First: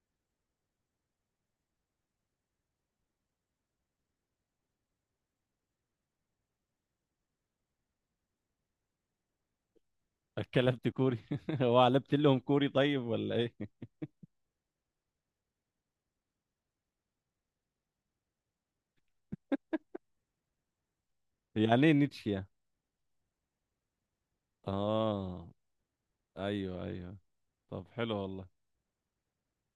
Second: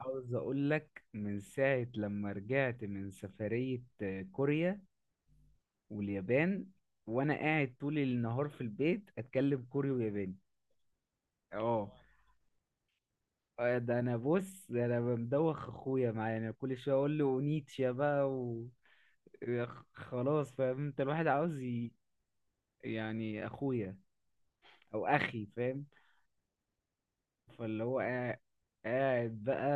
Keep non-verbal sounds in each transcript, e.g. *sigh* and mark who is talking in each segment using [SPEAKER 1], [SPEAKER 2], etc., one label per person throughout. [SPEAKER 1] عاوز اقول لك من ساعة لما رجعت من سفرية كوريا واليابان، وانا قاعد طول النهار في البيت اتكلم كوري وياباني.
[SPEAKER 2] اتكلمت كوري؟ *laughs* هو
[SPEAKER 1] اه،
[SPEAKER 2] علبت لهم كوري، طيب ولا ايه؟
[SPEAKER 1] ده انا بص، ده انا مدوخ اخويا معايا، انا كل شوية اقول له اونيتشا بقى و... خلاص فاهم انت، الواحد عاوز
[SPEAKER 2] يعني
[SPEAKER 1] ي...
[SPEAKER 2] ايه نيتشه يعني؟
[SPEAKER 1] يعني اخويا، او اخي،
[SPEAKER 2] اه،
[SPEAKER 1] فاهم؟
[SPEAKER 2] ايوه، ايوه.
[SPEAKER 1] فاللي
[SPEAKER 2] طب
[SPEAKER 1] هو
[SPEAKER 2] حلو
[SPEAKER 1] قاعد،
[SPEAKER 2] والله.
[SPEAKER 1] قاعد بقى،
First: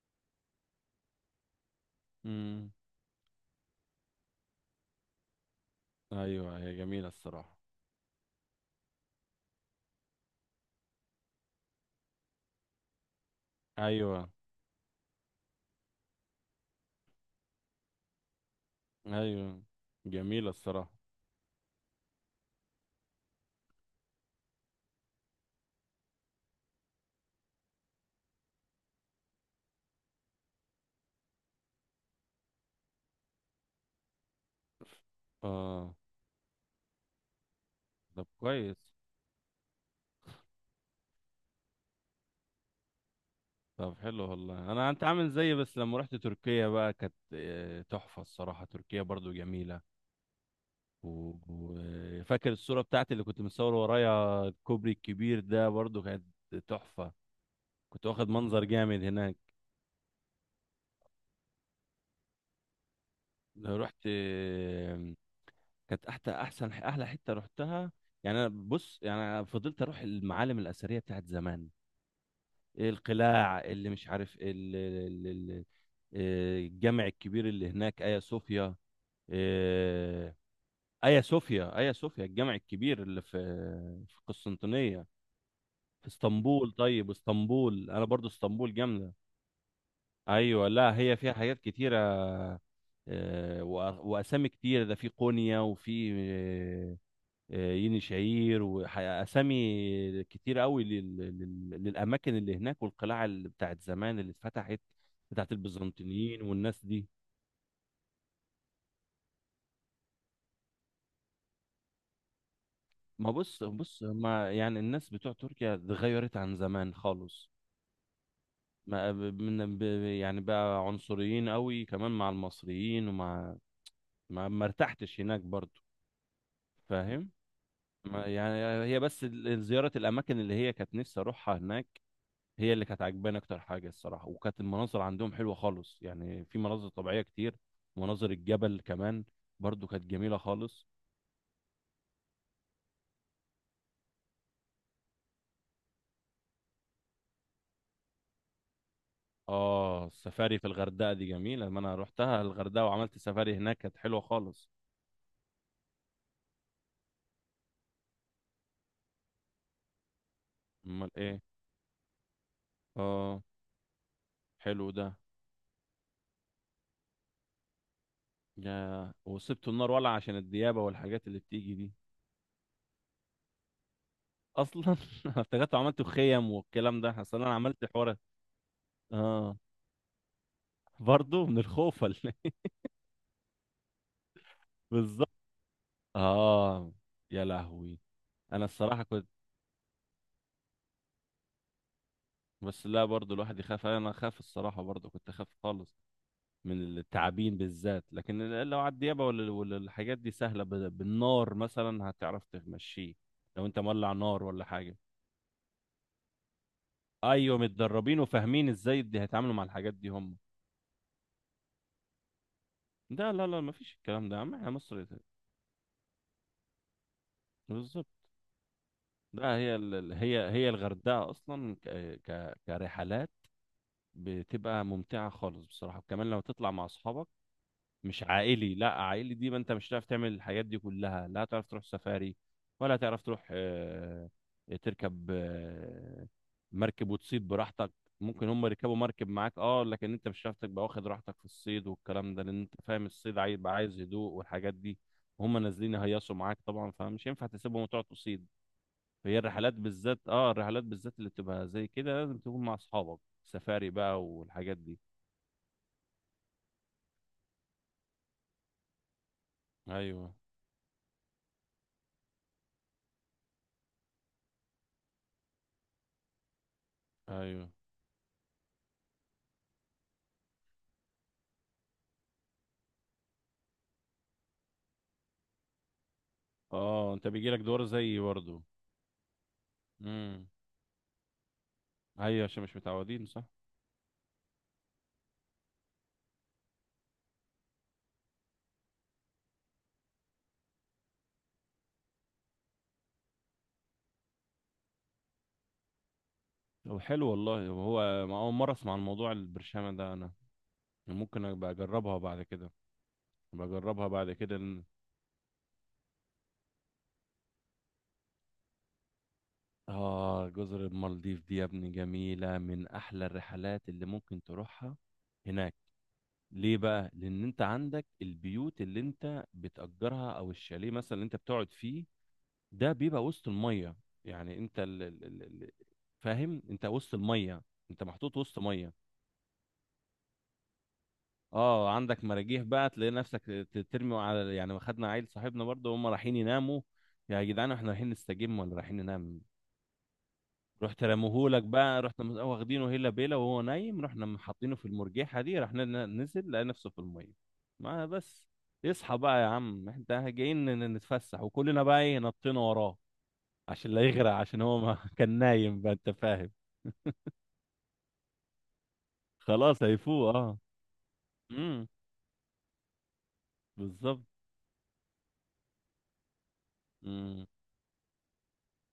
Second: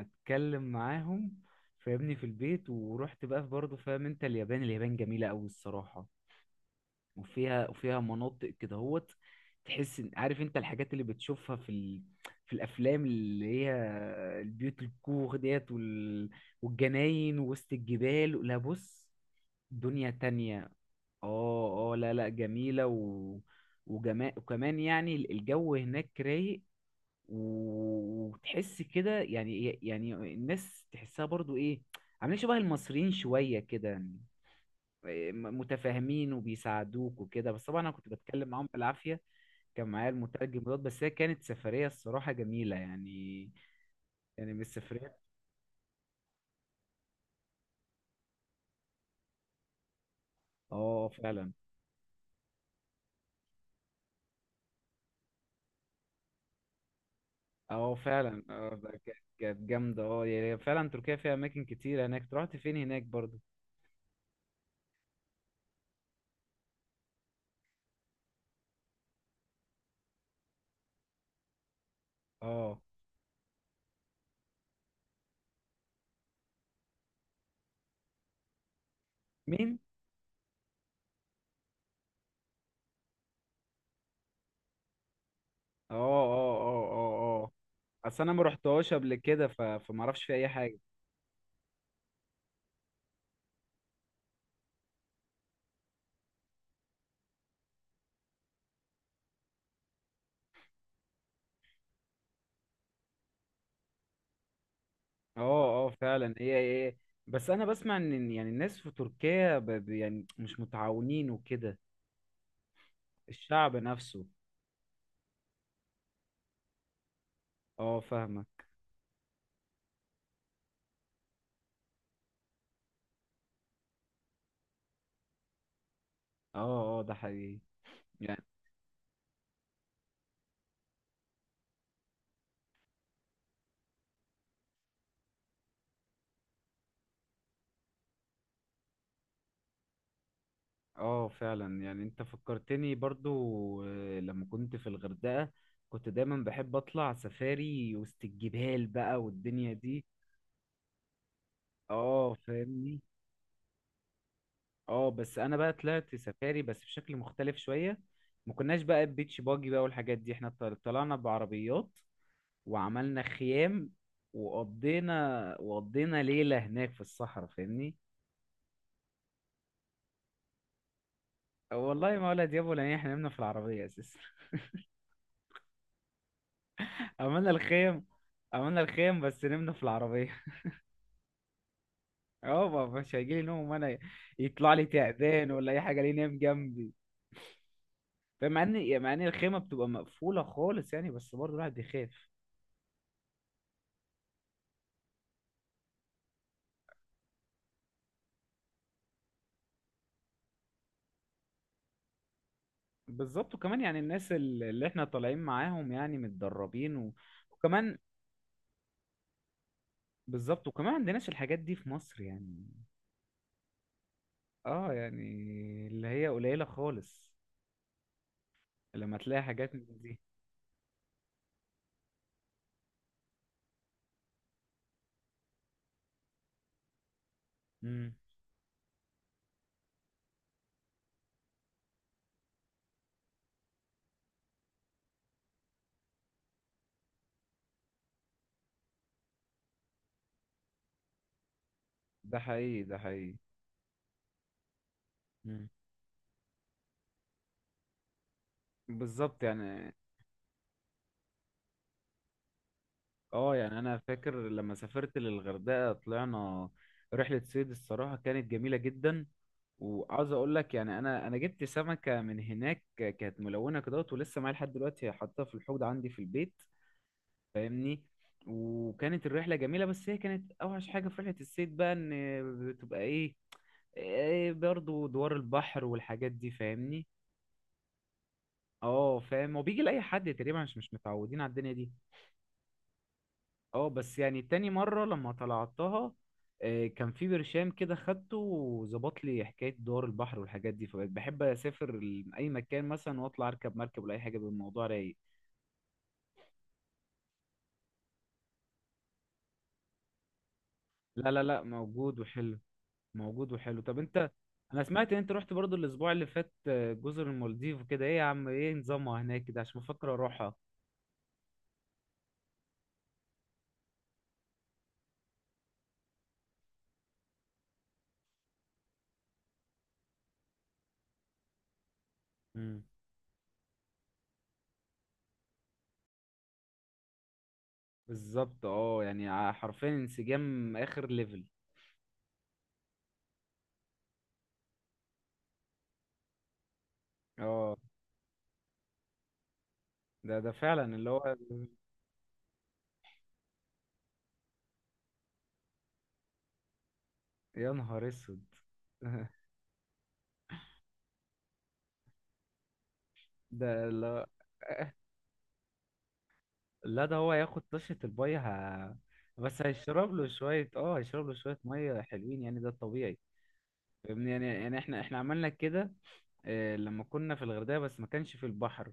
[SPEAKER 1] اتكلم معاهم، فاهمني، في البيت.
[SPEAKER 2] امم
[SPEAKER 1] ورحت بقى برضه، فاهم انت، اليابان جميلة قوي الصراحة.
[SPEAKER 2] ايوه، هي جميله الصراحه.
[SPEAKER 1] وفيها مناطق كده هوت، عارف انت الحاجات اللي بتشوفها في الافلام، اللي هي
[SPEAKER 2] ايوه،
[SPEAKER 1] البيوت الكوخ ديت والجناين وسط الجبال. لا بص،
[SPEAKER 2] ايوه،
[SPEAKER 1] دنيا
[SPEAKER 2] جميله
[SPEAKER 1] تانية.
[SPEAKER 2] الصراحه.
[SPEAKER 1] اه اه، لا لا، جميلة وكمان يعني الجو هناك رايق. وتحس كده، يعني الناس تحسها برضو ايه، عاملين شبه المصريين شوية كده يعني. إيه،
[SPEAKER 2] اه،
[SPEAKER 1] متفاهمين وبيساعدوك وكده، بس طبعا انا كنت
[SPEAKER 2] طب
[SPEAKER 1] بتكلم معاهم
[SPEAKER 2] كويس.
[SPEAKER 1] بالعافية. كان معايا المترجم دوت، بس هي كانت سفرية الصراحة جميلة يعني،
[SPEAKER 2] طب حلو
[SPEAKER 1] يعني من
[SPEAKER 2] والله، انا انت
[SPEAKER 1] السفريات.
[SPEAKER 2] عامل زيي، بس لما رحت تركيا بقى كانت تحفه الصراحه، تركيا برضو جميله.
[SPEAKER 1] اه فعلا.
[SPEAKER 2] وفاكر الصوره بتاعتي اللي كنت مصور ورايا الكوبري الكبير ده؟ برضو كانت تحفه.
[SPEAKER 1] اه
[SPEAKER 2] كنت واخد
[SPEAKER 1] فعلا،
[SPEAKER 2] منظر
[SPEAKER 1] اه، ده
[SPEAKER 2] جامد
[SPEAKER 1] كانت
[SPEAKER 2] هناك
[SPEAKER 1] جامدة، اه، يعني فعلا تركيا فيها اماكن كتير هناك. أنت رحت فين هناك برضو؟
[SPEAKER 2] لو رحت، كانت احلى، احسن احلى حته رحتها. يعني انا بص، يعني أنا فضلت اروح المعالم الاثريه بتاعت زمان.
[SPEAKER 1] اه،
[SPEAKER 2] إيه، القلاع اللي مش عارف ال- ال- ال- الجامع الكبير اللي هناك، ايا صوفيا.
[SPEAKER 1] مين؟
[SPEAKER 2] آه، ايا صوفيا، ايا صوفيا الجامع الكبير اللي في قسطنطينيه،
[SPEAKER 1] اه
[SPEAKER 2] في
[SPEAKER 1] اه
[SPEAKER 2] اسطنبول.
[SPEAKER 1] اه
[SPEAKER 2] طيب
[SPEAKER 1] اه اه.
[SPEAKER 2] اسطنبول، انا
[SPEAKER 1] اصل
[SPEAKER 2] برضو
[SPEAKER 1] انا ما
[SPEAKER 2] اسطنبول
[SPEAKER 1] رحتهاش
[SPEAKER 2] جامده.
[SPEAKER 1] قبل كده، ف... فما اعرفش في اي
[SPEAKER 2] ايوه،
[SPEAKER 1] حاجة.
[SPEAKER 2] لا هي فيها حاجات كتيره. واسامي كتير، ده في قونيا وفي يني شعير، واسامي كتير قوي للاماكن اللي هناك، والقلاع اللي بتاعت زمان اللي اتفتحت بتاعت
[SPEAKER 1] اه اه فعلا،
[SPEAKER 2] البيزنطيين
[SPEAKER 1] هي
[SPEAKER 2] والناس
[SPEAKER 1] ايه،
[SPEAKER 2] دي.
[SPEAKER 1] بس انا بسمع ان، إن يعني الناس في تركيا، ب... ب- يعني مش متعاونين وكده.
[SPEAKER 2] ما بص،
[SPEAKER 1] الشعب
[SPEAKER 2] بص،
[SPEAKER 1] نفسه،
[SPEAKER 2] ما يعني الناس بتوع تركيا اتغيرت عن زمان خالص.
[SPEAKER 1] اه، فاهمة.
[SPEAKER 2] ما ب- من ب... يعني بقى عنصريين قوي كمان مع المصريين ومع، ما ارتحتش هناك برضو.
[SPEAKER 1] اه اه، ده
[SPEAKER 2] فاهم.
[SPEAKER 1] حقيقي
[SPEAKER 2] ما
[SPEAKER 1] يعني.
[SPEAKER 2] يعني هي بس زيارة الأماكن اللي هي كانت نفسي أروحها هناك، هي اللي كانت عجباني اكتر حاجه الصراحه. وكانت المناظر عندهم حلوه خالص، يعني في مناظر طبيعيه كتير، مناظر الجبل كمان برضو كانت جميله خالص.
[SPEAKER 1] اه فعلا، يعني انت فكرتني برضو، لما كنت في الغردقة كنت دايما بحب اطلع سفاري وسط الجبال بقى والدنيا دي.
[SPEAKER 2] اه، السفاري في الغردقه دي جميله، لما انا
[SPEAKER 1] اه
[SPEAKER 2] روحتها الغردقه
[SPEAKER 1] فاهمني.
[SPEAKER 2] وعملت سفاري هناك كانت حلوه خالص.
[SPEAKER 1] اه، بس انا بقى طلعت سفاري بس بشكل مختلف شوية، ما كناش بقى بيتش باجي بقى والحاجات دي، احنا
[SPEAKER 2] امال
[SPEAKER 1] طلعنا
[SPEAKER 2] ايه؟
[SPEAKER 1] بعربيات وعملنا
[SPEAKER 2] اه،
[SPEAKER 1] خيام،
[SPEAKER 2] حلو ده.
[SPEAKER 1] وقضينا ليلة هناك في الصحراء، فاهمني.
[SPEAKER 2] يا، وسبت النار ولع عشان الديابه والحاجات اللي بتيجي دي؟
[SPEAKER 1] والله ما ولا دياب ولا إيه، احنا نمنا في العربية اساسا *laughs*
[SPEAKER 2] اصلا *laughs* أنا افتكرت عملت خيم والكلام ده، اصلا
[SPEAKER 1] عملنا
[SPEAKER 2] انا عملت
[SPEAKER 1] الخيم،
[SPEAKER 2] حوار.
[SPEAKER 1] عملنا الخيم بس
[SPEAKER 2] اه،
[SPEAKER 1] نمنا في العربية *laughs*
[SPEAKER 2] برضو من الخوف ولا إيه؟ *laughs*
[SPEAKER 1] اه، مش هيجيلي نوم وانا يطلع لي
[SPEAKER 2] بالظبط.
[SPEAKER 1] تعبان ولا اي حاجة ليه نام جنبي.
[SPEAKER 2] اه، يا لهوي.
[SPEAKER 1] فاهم، مع
[SPEAKER 2] انا
[SPEAKER 1] ان
[SPEAKER 2] الصراحه
[SPEAKER 1] مع ان
[SPEAKER 2] كنت،
[SPEAKER 1] الخيمة بتبقى مقفولة خالص يعني، بس برضه الواحد بيخاف.
[SPEAKER 2] بس لا برضو الواحد يخاف، انا اخاف الصراحه برضو كنت اخاف خالص من التعابين بالذات. لكن لو على الديابه ولا الحاجات دي سهله بالنار مثلا هتعرف تمشيه،
[SPEAKER 1] بالظبط،
[SPEAKER 2] لو انت
[SPEAKER 1] وكمان يعني
[SPEAKER 2] مولع
[SPEAKER 1] الناس
[SPEAKER 2] نار ولا
[SPEAKER 1] اللي
[SPEAKER 2] حاجه.
[SPEAKER 1] احنا طالعين معاهم يعني متدربين و...
[SPEAKER 2] ايوه،
[SPEAKER 1] وكمان،
[SPEAKER 2] متدربين وفاهمين ازاي دي هيتعاملوا مع الحاجات دي هم.
[SPEAKER 1] بالظبط، وكمان عندناش الحاجات دي في مصر يعني،
[SPEAKER 2] ده لا، لا، ما فيش الكلام ده يا عم، احنا
[SPEAKER 1] اه
[SPEAKER 2] مصر.
[SPEAKER 1] يعني اللي هي قليلة خالص
[SPEAKER 2] بالظبط.
[SPEAKER 1] لما تلاقي
[SPEAKER 2] ده
[SPEAKER 1] حاجات
[SPEAKER 2] هي
[SPEAKER 1] من دي.
[SPEAKER 2] هي هي الغردقه اصلا كرحلات بتبقى ممتعه خالص بصراحه، وكمان لو تطلع مع اصحابك،
[SPEAKER 1] امم،
[SPEAKER 2] مش عائلي. لا عائلي دي ما انت مش هتعرف تعمل الحاجات دي كلها، لا هتعرف تروح سفاري، ولا هتعرف تروح، تركب، مركب وتصيد براحتك. ممكن هم يركبوا مركب معاك، اه لكن انت مش هتعرف تبقى واخد راحتك في الصيد والكلام
[SPEAKER 1] ده
[SPEAKER 2] ده، لان انت
[SPEAKER 1] حقيقي، ده
[SPEAKER 2] فاهم
[SPEAKER 1] حقيقي.
[SPEAKER 2] الصيد عايز يبقى عايز هدوء والحاجات دي، وهم
[SPEAKER 1] مم.
[SPEAKER 2] نازلين يهيصوا معاك طبعا، فمش ينفع تسيبهم وتقعد تصيد. هي
[SPEAKER 1] بالظبط
[SPEAKER 2] الرحلات
[SPEAKER 1] يعني.
[SPEAKER 2] بالذات، الرحلات بالذات اللي بتبقى زي كده لازم تكون مع اصحابك،
[SPEAKER 1] اه يعني
[SPEAKER 2] سفاري
[SPEAKER 1] انا
[SPEAKER 2] بقى
[SPEAKER 1] فاكر لما
[SPEAKER 2] والحاجات دي.
[SPEAKER 1] سافرت للغردقة طلعنا رحلة صيد الصراحة كانت جميلة جدا. وعاوز
[SPEAKER 2] ايوه،
[SPEAKER 1] اقول لك يعني، انا جبت سمكة من هناك كانت ملونة كده ولسه معايا لحد دلوقتي، حاطاها في الحوض عندي في البيت،
[SPEAKER 2] ايوه.
[SPEAKER 1] فاهمني. وكانت الرحلة جميلة، بس هي كانت اوحش حاجة في رحلة الصيد بقى ان بتبقى ايه، إيه برضو دوار البحر والحاجات دي، فاهمني.
[SPEAKER 2] اه، انت بيجيلك دور زيي برضه؟
[SPEAKER 1] اه فاهم، هو بيجي لأي حد
[SPEAKER 2] امم
[SPEAKER 1] تقريبا، مش متعودين على الدنيا دي.
[SPEAKER 2] ايوه، عشان مش متعودين، صح.
[SPEAKER 1] اه، بس يعني تاني مرة لما طلعتها، إيه، كان في برشام كده خدته وظبط لي حكاية دوار البحر والحاجات دي، فبقيت بحب أسافر ل- أي مكان مثلا وأطلع أركب مركب ولا أي حاجة بالموضوع رايق.
[SPEAKER 2] طب حلو والله، هو ما اول مره اسمع عن موضوع البرشامه ده انا،
[SPEAKER 1] لا لا
[SPEAKER 2] ممكن
[SPEAKER 1] لا
[SPEAKER 2] ابقى اجربها
[SPEAKER 1] موجود
[SPEAKER 2] بعد
[SPEAKER 1] وحلو،
[SPEAKER 2] كده،
[SPEAKER 1] موجود
[SPEAKER 2] ابقى
[SPEAKER 1] وحلو. طب
[SPEAKER 2] اجربها
[SPEAKER 1] أنت،
[SPEAKER 2] بعد كده،
[SPEAKER 1] أنا
[SPEAKER 2] إن...
[SPEAKER 1] سمعت إن أنت رحت برضو الأسبوع اللي فات جزر المالديف وكده، إيه يا عم، إيه نظامها هناك كده عشان بفكر
[SPEAKER 2] اه،
[SPEAKER 1] أروحها؟
[SPEAKER 2] جزر المالديف دي يا ابني جميله، من احلى الرحلات اللي ممكن تروحها هناك. ليه بقى؟ لان انت عندك البيوت اللي انت بتأجرها او الشاليه مثلا اللي انت بتقعد فيه،
[SPEAKER 1] مم.
[SPEAKER 2] ده بيبقى وسط الميه. يعني انت فاهم، انت وسط الميه، انت محطوط وسط
[SPEAKER 1] بالظبط
[SPEAKER 2] ميه.
[SPEAKER 1] اه، يعني حرفيا انسجام اخر ليفل.
[SPEAKER 2] اه، عندك مراجيح بقى تلاقي نفسك ترمي على، يعني خدنا عيل صاحبنا برضه هم رايحين يناموا. يا جدعان،
[SPEAKER 1] اه
[SPEAKER 2] احنا رايحين نستجم ولا رايحين ننام؟
[SPEAKER 1] ده ده فعلا
[SPEAKER 2] رحت
[SPEAKER 1] اللي هو،
[SPEAKER 2] رموهولك بقى، رحت واخدينه هيلا بيلا وهو نايم، رحنا حاطينه في المرجيحه دي، رحنا نزل لقى نفسه في الميه.
[SPEAKER 1] يا
[SPEAKER 2] ما
[SPEAKER 1] نهار اسود
[SPEAKER 2] بس، يصحى بقى
[SPEAKER 1] *laughs*
[SPEAKER 2] يا عم، احنا جايين نتفسح، وكلنا بقى ايه، نطينا وراه
[SPEAKER 1] ده
[SPEAKER 2] عشان لا
[SPEAKER 1] لا
[SPEAKER 2] يغرق، عشان هو ما *laughs* كان نايم بقى، انت فاهم.
[SPEAKER 1] لا، ده هو هياخد طشة الباي ه... بس
[SPEAKER 2] خلاص
[SPEAKER 1] هيشرب له
[SPEAKER 2] هيفوق. اه،
[SPEAKER 1] شوية، اه هيشرب له شوية
[SPEAKER 2] امم،
[SPEAKER 1] مية، حلوين يعني، ده الطبيعي.
[SPEAKER 2] بالظبط.
[SPEAKER 1] فاهمني، يعني يعني احنا عملنا كده، لما كنا في
[SPEAKER 2] امم،
[SPEAKER 1] الغردقة بس ما كانش في البحر.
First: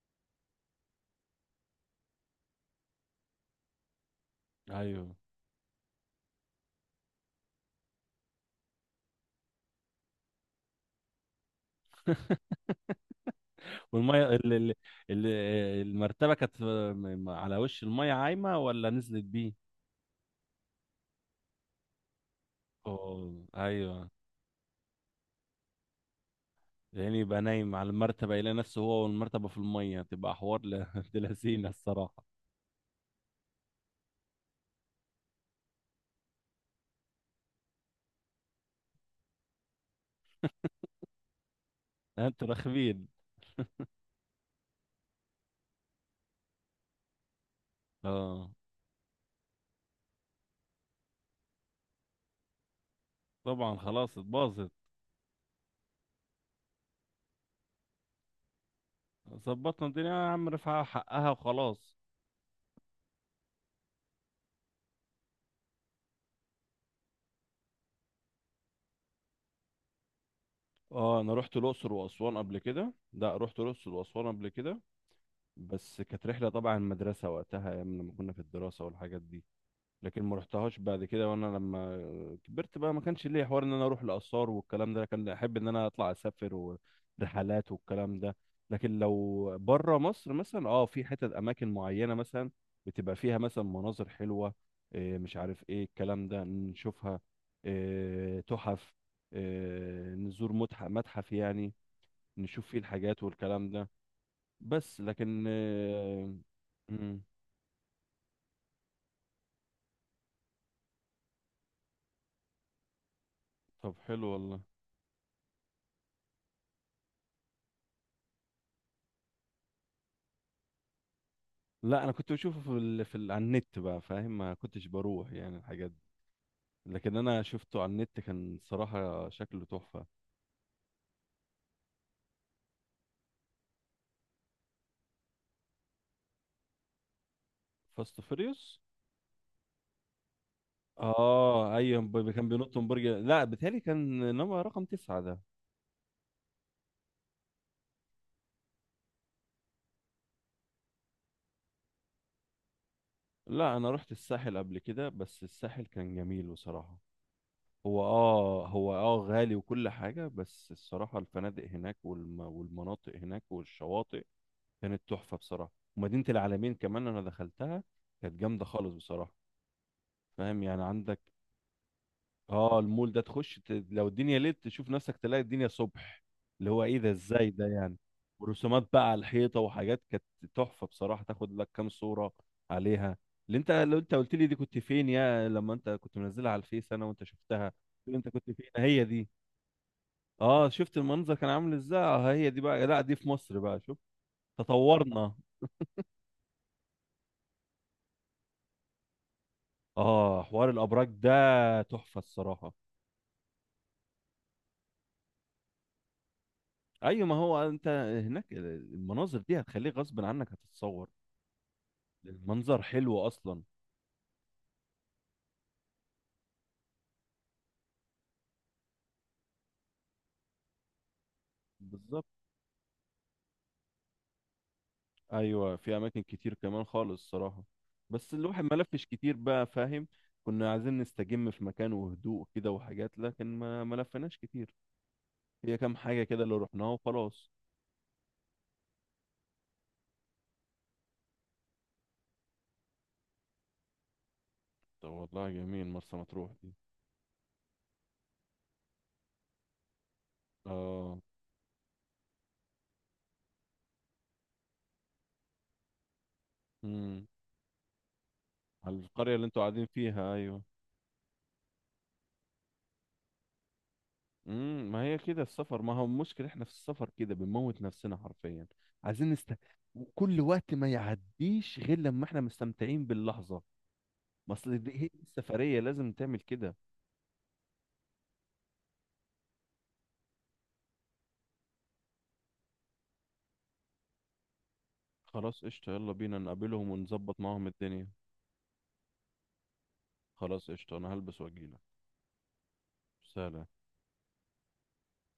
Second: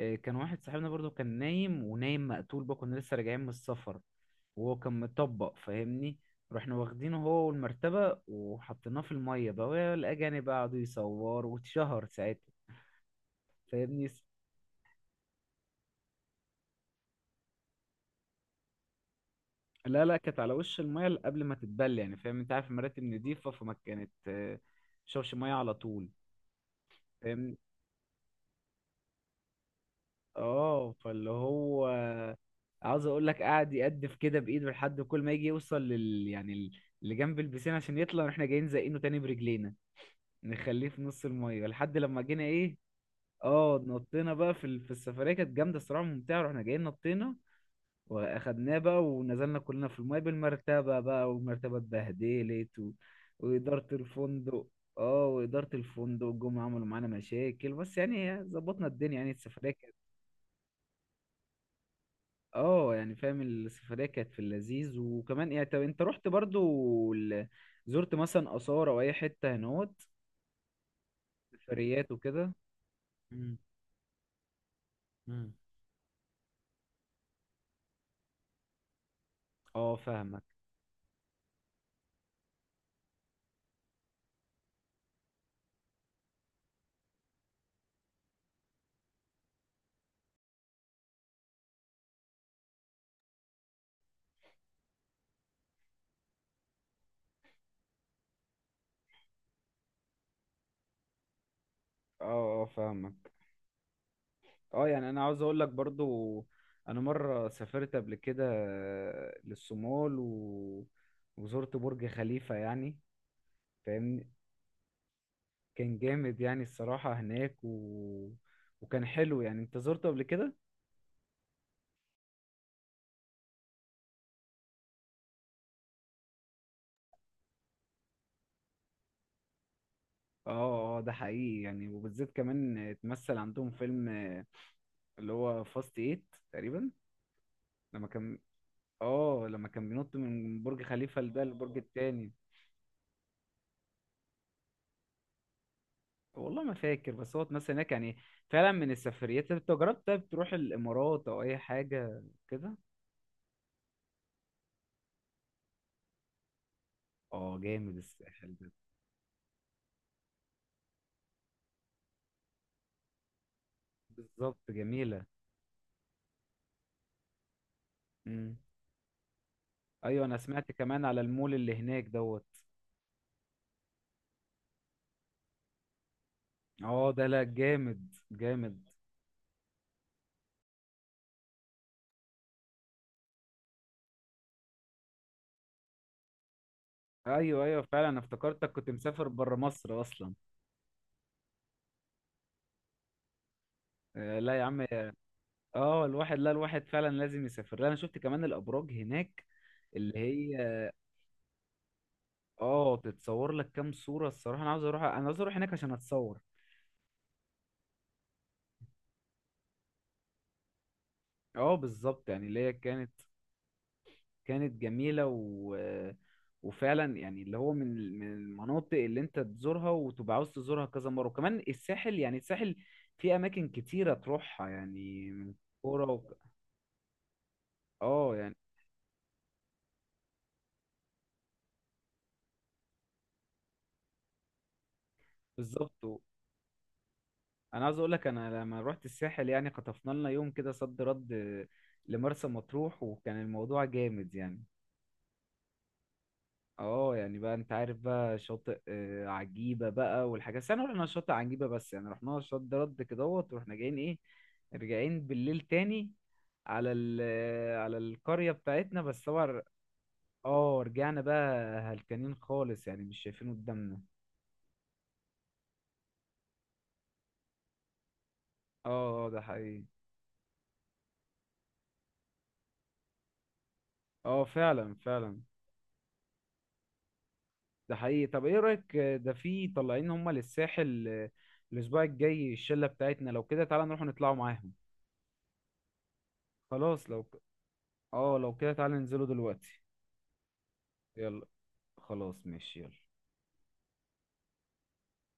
[SPEAKER 1] كان واحد صاحبنا برضو كان نايم، ونايم مقتول بقى، كنا لسه راجعين من السفر وهو كان
[SPEAKER 2] ايوه.
[SPEAKER 1] مطبق، فاهمني. رحنا واخدينه هو والمرتبة، وحطيناه في المية بقى، والأجانب بقى قعدوا يصوروا واتشهر ساعتها، فاهمني.
[SPEAKER 2] والميه ال- المرتبه كانت على وش الميه عايمه ولا نزلت بيه؟
[SPEAKER 1] لا لا، كانت على وش المية قبل ما تتبل، يعني فاهم انت، عارف المراتب
[SPEAKER 2] اه،
[SPEAKER 1] نضيفة، فما كانت
[SPEAKER 2] ايوه،
[SPEAKER 1] شوش مية على طول.
[SPEAKER 2] يعني يبقى
[SPEAKER 1] فاهمني.
[SPEAKER 2] نايم على المرتبه يلاقي نفسه هو والمرتبه في الميه، تبقى حوار
[SPEAKER 1] اه
[SPEAKER 2] *laughs* ابن
[SPEAKER 1] فاللي
[SPEAKER 2] لذينه
[SPEAKER 1] هو،
[SPEAKER 2] الصراحه.
[SPEAKER 1] عاوز اقول لك قاعد يقدف كده بايده لحد كل ما يجي يوصل لل يعني اللي جنب البسين عشان يطلع، واحنا جايين زقينه تاني برجلينا، نخليه في نص الميه لحد لما جينا
[SPEAKER 2] انتوا
[SPEAKER 1] ايه.
[SPEAKER 2] رخمين.
[SPEAKER 1] اه نطينا بقى في في السفريه كانت جامده الصراحه، ممتعه، رحنا جايين نطينا،
[SPEAKER 2] اه،
[SPEAKER 1] واخدناه بقى ونزلنا كلنا في الميه بالمرتبه بقى، والمرتبه اتبهدلت و...
[SPEAKER 2] طبعا
[SPEAKER 1] واداره
[SPEAKER 2] خلاص
[SPEAKER 1] الفندق.
[SPEAKER 2] اتباظت.
[SPEAKER 1] اه واداره الفندق جم عملوا معانا مشاكل، بس يعني ظبطنا الدنيا، يعني السفريه.
[SPEAKER 2] ظبطنا الدنيا يا عم، رفعها حقها وخلاص.
[SPEAKER 1] اه يعني، فاهم، السفرية كانت في اللذيذ. وكمان يعني، طب انت رحت برضو زرت مثلا آثار او اي حتة هنوت؟
[SPEAKER 2] اه، انا رحت الاقصر
[SPEAKER 1] سفريات
[SPEAKER 2] واسوان
[SPEAKER 1] وكده؟
[SPEAKER 2] قبل كده، لا
[SPEAKER 1] مم.
[SPEAKER 2] رحت الاقصر واسوان قبل كده،
[SPEAKER 1] مم.
[SPEAKER 2] بس كانت رحله طبعا المدرسه وقتها، ايام لما كنا في الدراسه والحاجات دي.
[SPEAKER 1] اه
[SPEAKER 2] لكن ما
[SPEAKER 1] فاهمك.
[SPEAKER 2] رحتهاش بعد كده وانا لما كبرت بقى، ما كانش ليا حوار ان انا اروح الاثار والكلام ده، كان احب ان انا اطلع اسافر ورحلات والكلام ده. لكن لو بره مصر مثلا، في حتت اماكن معينه مثلا بتبقى فيها مثلا مناظر حلوه، إيه، مش عارف ايه الكلام ده، نشوفها، إيه، تحف، إيه، نزور متحف متحف يعني،
[SPEAKER 1] اه اه
[SPEAKER 2] نشوف فيه الحاجات
[SPEAKER 1] فاهمك.
[SPEAKER 2] والكلام ده.
[SPEAKER 1] اه
[SPEAKER 2] بس
[SPEAKER 1] يعني انا عاوز
[SPEAKER 2] لكن
[SPEAKER 1] اقول لك
[SPEAKER 2] إيه.
[SPEAKER 1] برضو، انا
[SPEAKER 2] مم،
[SPEAKER 1] مرة سافرت قبل كده للصومال و... وزرت برج خليفة يعني،
[SPEAKER 2] طب حلو
[SPEAKER 1] فاهمني،
[SPEAKER 2] والله.
[SPEAKER 1] كان جامد يعني الصراحة هناك و... وكان حلو يعني. انت زرته قبل كده؟
[SPEAKER 2] لا، انا كنت بشوفه على النت بقى فاهم، ما كنتش بروح يعني الحاجات دي، لكن انا شفته على النت كان صراحة شكله تحفة.
[SPEAKER 1] اه اه ده حقيقي يعني، وبالذات كمان اتمثل عندهم فيلم اللي هو فاست ايت تقريبا، لما
[SPEAKER 2] فاست
[SPEAKER 1] كان،
[SPEAKER 2] فيريوس.
[SPEAKER 1] اه لما كان بينط من برج خليفة لده
[SPEAKER 2] اه،
[SPEAKER 1] للبرج
[SPEAKER 2] ايوه
[SPEAKER 1] التاني.
[SPEAKER 2] كان بينط من برج، لا بيتهيألي كان نمرة رقم 9 ده.
[SPEAKER 1] والله ما فاكر، بس هو اتمثل هناك يعني. فعلا من السفريات. طب انت جربت طيب تروح الامارات او اي حاجة كده؟
[SPEAKER 2] لا، انا رحت الساحل قبل كده، بس الساحل كان جميل بصراحة.
[SPEAKER 1] اه جامد
[SPEAKER 2] هو
[SPEAKER 1] الساحل
[SPEAKER 2] اه
[SPEAKER 1] ده.
[SPEAKER 2] هو اه غالي وكل حاجة، بس الصراحة الفنادق هناك والمناطق هناك والشواطئ
[SPEAKER 1] بالظبط،
[SPEAKER 2] كانت
[SPEAKER 1] جميلة.
[SPEAKER 2] تحفة بصراحة. ومدينة العالمين كمان انا دخلتها، كانت
[SPEAKER 1] امم،
[SPEAKER 2] جامدة خالص بصراحة.
[SPEAKER 1] ايوه. انا
[SPEAKER 2] فاهم
[SPEAKER 1] سمعت
[SPEAKER 2] يعني،
[SPEAKER 1] كمان
[SPEAKER 2] عندك،
[SPEAKER 1] على المول اللي هناك دوت.
[SPEAKER 2] اه المول ده تخش لو الدنيا ليل تشوف نفسك تلاقي الدنيا صبح، اللي هو ايه
[SPEAKER 1] اه
[SPEAKER 2] ده،
[SPEAKER 1] ده لا
[SPEAKER 2] ازاي ده يعني.
[SPEAKER 1] جامد جامد.
[SPEAKER 2] ورسومات بقى على الحيطه وحاجات كانت تحفه بصراحه، تاخد لك كام صوره عليها. اللي انت، لو انت قلت لي دي كنت فين يا، لما انت كنت منزلها على الفيس انا وانت
[SPEAKER 1] ايوه
[SPEAKER 2] شفتها
[SPEAKER 1] ايوه فعلا،
[SPEAKER 2] قلت لي
[SPEAKER 1] انا
[SPEAKER 2] انت كنت فين
[SPEAKER 1] افتكرتك كنت
[SPEAKER 2] هي
[SPEAKER 1] مسافر
[SPEAKER 2] دي.
[SPEAKER 1] بره مصر اصلا.
[SPEAKER 2] اه، شفت المنظر كان عامل ازاي، هي دي بقى، لا دي في مصر بقى، شوف
[SPEAKER 1] لا يا عم.
[SPEAKER 2] تطورنا.
[SPEAKER 1] اه الواحد، لا الواحد فعلا لازم يسافر. لا انا شفت كمان الابراج هناك اللي
[SPEAKER 2] اه، حوار
[SPEAKER 1] هي،
[SPEAKER 2] الابراج ده تحفه الصراحه.
[SPEAKER 1] اه تتصور لك كام صورة الصراحة. انا عاوز اروح، انا عاوز اروح هناك عشان اتصور.
[SPEAKER 2] ايوه، ما هو انت هناك المناظر دي هتخليك غصب عنك هتتصور،
[SPEAKER 1] اه بالظبط يعني، اللي هي
[SPEAKER 2] المنظر
[SPEAKER 1] كانت،
[SPEAKER 2] حلو اصلا.
[SPEAKER 1] كانت جميلة و... وفعلا يعني اللي هو، من المناطق اللي انت تزورها وتبقى عاوز تزورها كذا مرة. وكمان الساحل،
[SPEAKER 2] بالظبط.
[SPEAKER 1] يعني الساحل في اماكن كتيرة تروحها يعني، من
[SPEAKER 2] ايوه، في
[SPEAKER 1] كورة و...
[SPEAKER 2] اماكن كتير كمان خالص صراحه. بس
[SPEAKER 1] اه يعني،
[SPEAKER 2] الواحد ما لفش كتير بقى فاهم، كنا عايزين نستجم في مكان وهدوء كده وحاجات، لكن ما لفناش كتير، هي كام
[SPEAKER 1] بالظبط.
[SPEAKER 2] حاجه كده اللي رحناها وخلاص.
[SPEAKER 1] انا عاوز اقول لك، انا لما رحت الساحل يعني خطفنا لنا يوم كده صد رد لمرسى مطروح، وكان الموضوع جامد يعني.
[SPEAKER 2] طب والله جميل مرسى مطروح دي.
[SPEAKER 1] اه يعني بقى انت عارف بقى شاطئ عجيبة بقى والحاجات، بس انا رحنا
[SPEAKER 2] اه.
[SPEAKER 1] شاطئ عجيبة، بس يعني رحنا صد رد كدهوت، ورحنا جايين ايه، راجعين بالليل تاني على ال،
[SPEAKER 2] امم
[SPEAKER 1] على القرية
[SPEAKER 2] على
[SPEAKER 1] بتاعتنا، بس
[SPEAKER 2] القريه اللي
[SPEAKER 1] طبعا
[SPEAKER 2] انتوا قاعدين فيها، ايوه.
[SPEAKER 1] اه رجعنا بقى هلكانين خالص، يعني مش شايفين قدامنا.
[SPEAKER 2] ما هي كده السفر، ما هو المشكله احنا في السفر كده بنموت نفسنا حرفيا،
[SPEAKER 1] اه،
[SPEAKER 2] عايزين
[SPEAKER 1] ده
[SPEAKER 2] نست.
[SPEAKER 1] حقيقي.
[SPEAKER 2] كل وقت ما يعديش غير لما احنا مستمتعين باللحظه،
[SPEAKER 1] اه
[SPEAKER 2] ما اصل دي
[SPEAKER 1] فعلا
[SPEAKER 2] هي دي
[SPEAKER 1] فعلا.
[SPEAKER 2] السفرية لازم تعمل كده.
[SPEAKER 1] ده حقيقي. طب ايه رأيك، ده في طالعين هما للساحل الاسبوع الجاي الشلة بتاعتنا، لو كده تعالى نروح نطلعوا معاهم؟
[SPEAKER 2] خلاص قشطة، يلا بينا نقابلهم
[SPEAKER 1] خلاص لو
[SPEAKER 2] ونظبط
[SPEAKER 1] ك...
[SPEAKER 2] معاهم الدنيا.
[SPEAKER 1] اه لو كده تعالى ننزلوا دلوقتي.
[SPEAKER 2] خلاص قشطة، انا هلبس
[SPEAKER 1] يلا،
[SPEAKER 2] واجيلك.
[SPEAKER 1] خلاص ماشي، يلا.
[SPEAKER 2] سلام.